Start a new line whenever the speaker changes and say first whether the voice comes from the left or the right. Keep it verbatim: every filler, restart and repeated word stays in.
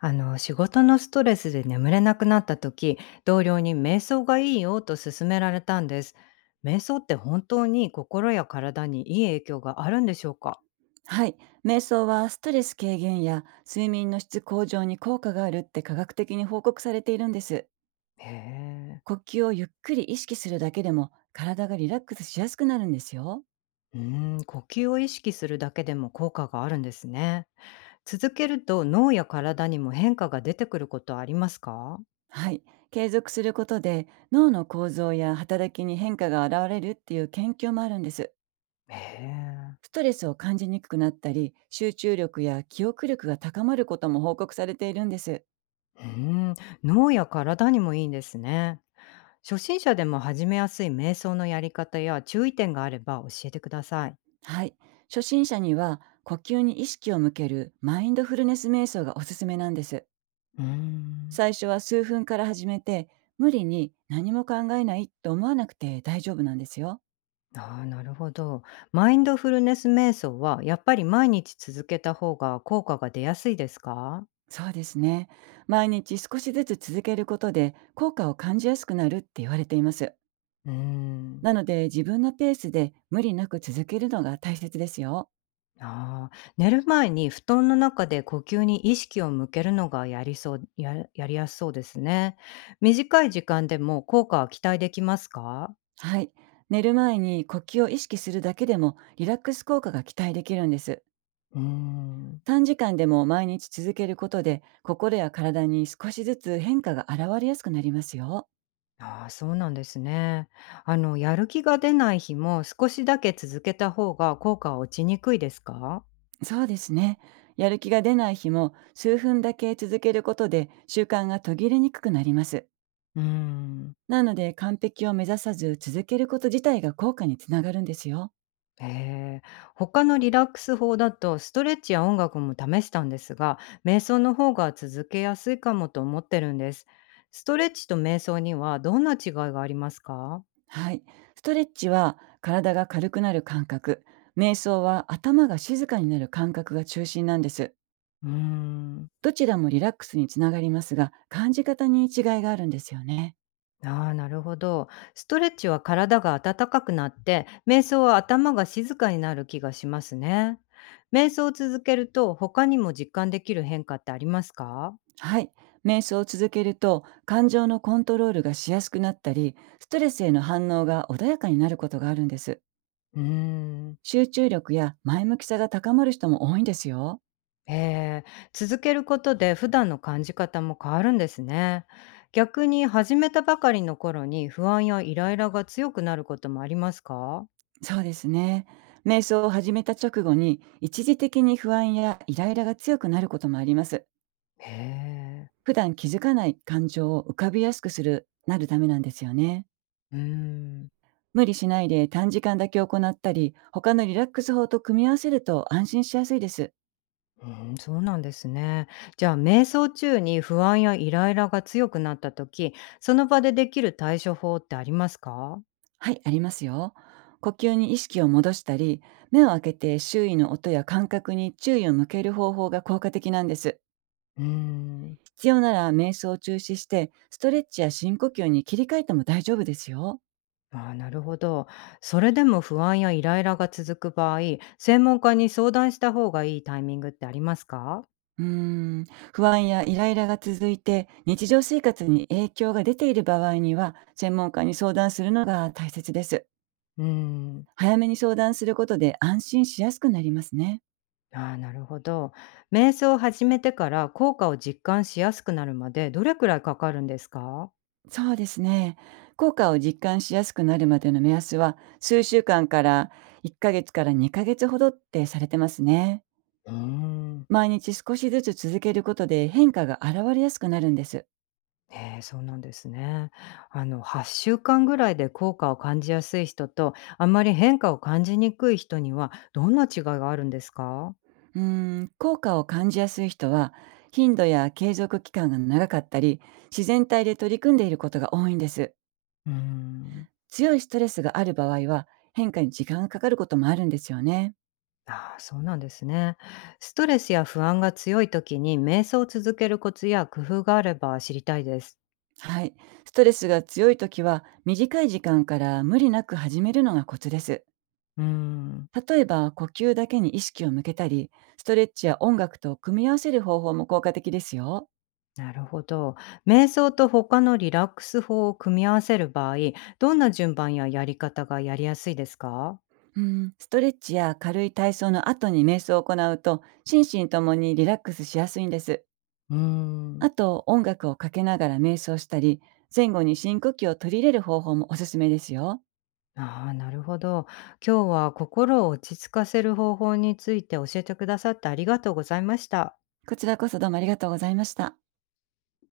left: あの仕事のストレスで眠れなくなった時、同僚に瞑想がいいよと勧められたんです。瞑想って本当に心や体にいい影響があるんでしょうか？
right: はい。瞑想はストレス軽減や睡眠の質向上に効果があるって科学的に報告されているんです。
left: へえ。
right: 呼吸をゆっくり意識するだけでも体がリラックスしやすくなるんですよ。
left: うーん、呼吸を意識するだけでも効果があるんですね。続けると脳や体にも変化が出てくることありますか？
right: はい。継続することで脳の構造や働きに変化が現れるっていう研究もあるんです。
left: へえ。
right: ストレスを感じにくくなったり、集中力や記憶力が高まることも報告されているんです。
left: うーん、脳や体にもいいんですね。初心者でも始めやすい瞑想のやり方や注意点があれば教えてください。
right: はい。初心者には呼吸に意識を向けるマインドフルネス瞑想がおすすめなんです。
left: うーん。
right: 最初は数分から始めて、無理に何も考えないと思わなくて大丈夫なんですよ。
left: あー、なるほど。マインドフルネス瞑想は、やっぱり毎日続けた方が効果が出やすいですか？
right: そうですね。毎日少しずつ続けることで効果を感じやすくなるって言われています。
left: うーん。
right: なので、自分のペースで無理なく続けるのが大切ですよ。
left: あー、寝る前に布団の中で呼吸に意識を向けるのがやりそう、ややりやすそうですね。短い時間でも効果は期待できますか？
right: はい。寝る前に呼吸を意識するだけでもリラックス効果が期待できるんです。
left: うーん。
right: 短時間でも毎日続けることで、心や体に少しずつ変化が現れやすくなりますよ。
left: あー、そうなんですね。あの、やる気が出ない日も少しだけ続けた方が効果は落ちにくいですか？
right: そうですね。やる気が出ない日も数分だけ続けることで、習慣が途切れにくくなります。
left: うーん。
right: なので、完璧を目指さず続けること自体が効果につながるんですよ。
left: へえ。他のリラックス法だと、ストレッチや音楽も試したんですが、瞑想の方が続けやすいかもと思ってるんです。ストレッチと瞑想にはどんな違いがありますか？
right: はい。ストレッチは体が軽くなる感覚、瞑想は頭が静かになる感覚が中心なんです。
left: うーん。
right: どちらもリラックスにつながりますが、感じ方に違いがあるんですよね。
left: ああ、なるほど。ストレッチは体が温かくなって、瞑想は頭が静かになる気がしますね。瞑想を続けると、他にも実感できる変化ってありますか？
right: はい。瞑想を続けると感情のコントロールがしやすくなったり、ストレスへの反応が穏やかになることがあるんです。
left: うーん。
right: 集中力や前向きさが高まる人も多いんですよ。
left: えー、続けることで普段の感じ方も変わるんですね。逆に始めたばかりの頃に不安やイライラが強くなることもありますか？
right: そうですね。瞑想を始めた直後に一時的に不安やイライラが強くなることもあります。
left: へえ。
right: 普段気づかない感情を浮かびやすくする、なるためなんですよね。
left: うーん、
right: 無理しないで短時間だけ行ったり、他のリラックス法と組み合わせると安心しやすいです。
left: うーん、そうなんですね。じゃあ瞑想中に不安やイライラが強くなった時、その場でできる対処法ってありますか？
right: はい、ありますよ。呼吸に意識を戻したり、目を開けて周囲の音や感覚に注意を向ける方法が効果的なんです。
left: うーん。
right: 必要なら瞑想を中止して、ストレッチや深呼吸に切り替えても大丈夫ですよ。
left: ああ、なるほど。それでも不安やイライラが続く場合、専門家に相談した方がいいタイミングってありますか？
right: うーん、不安やイライラが続いて日常生活に影響が出ている場合には、専門家に相談するのが大切です。
left: うん。
right: 早めに相談することで安心しやすくなりますね。
left: ああ、なるほど。瞑想を始めてから効果を実感しやすくなるまでどれくらいかかるんですか？
right: そうですね。効果を実感しやすくなるまでの目安は、数週間からいっかげつからにかげつほどってされてますね。
left: うーん。
right: 毎日少しずつ続けることで変化が現れやすくなるんです。
left: ええ、そうなんですね。あのはっしゅうかんぐらいで効果を感じやすい人と、あんまり変化を感じにくい人にはどんな違いがあるんですか？
right: うーん、効果を感じやすい人は、頻度や継続期間が長かったり、自然体で取り組んでいることが多いんです。
left: うーん。
right: 強いストレスがある場合は、変化に時間がかかることもあるんですよね。
left: ああ、そうなんですね。ストレスや不安が強い時に瞑想を続けるコツや工夫があれば知りたいです。
right: はい。ストレスが強い時は、短い時間から無理なく始めるのがコツです。
left: うーん。
right: 例えば、呼吸だけに意識を向けたり、ストレッチや音楽と組み合わせる方法も効果的ですよ。
left: なるほど。瞑想と他のリラックス法を組み合わせる場合、どんな順番ややり方がやりやすいですか？
right: うん、ストレッチや軽い体操の後に瞑想を行うと、心身ともにリラックスしやすいんです。
left: うー
right: あ
left: ん。
right: と、音楽をかけながら瞑想したり、前後に深呼吸を取り入れる方法もおすすめですよ。
left: ああ、なるほど。今日は心を落ち着かせる方法について教えてくださってありがとうございました。
right: こちらこそ、どうもありがとうございました。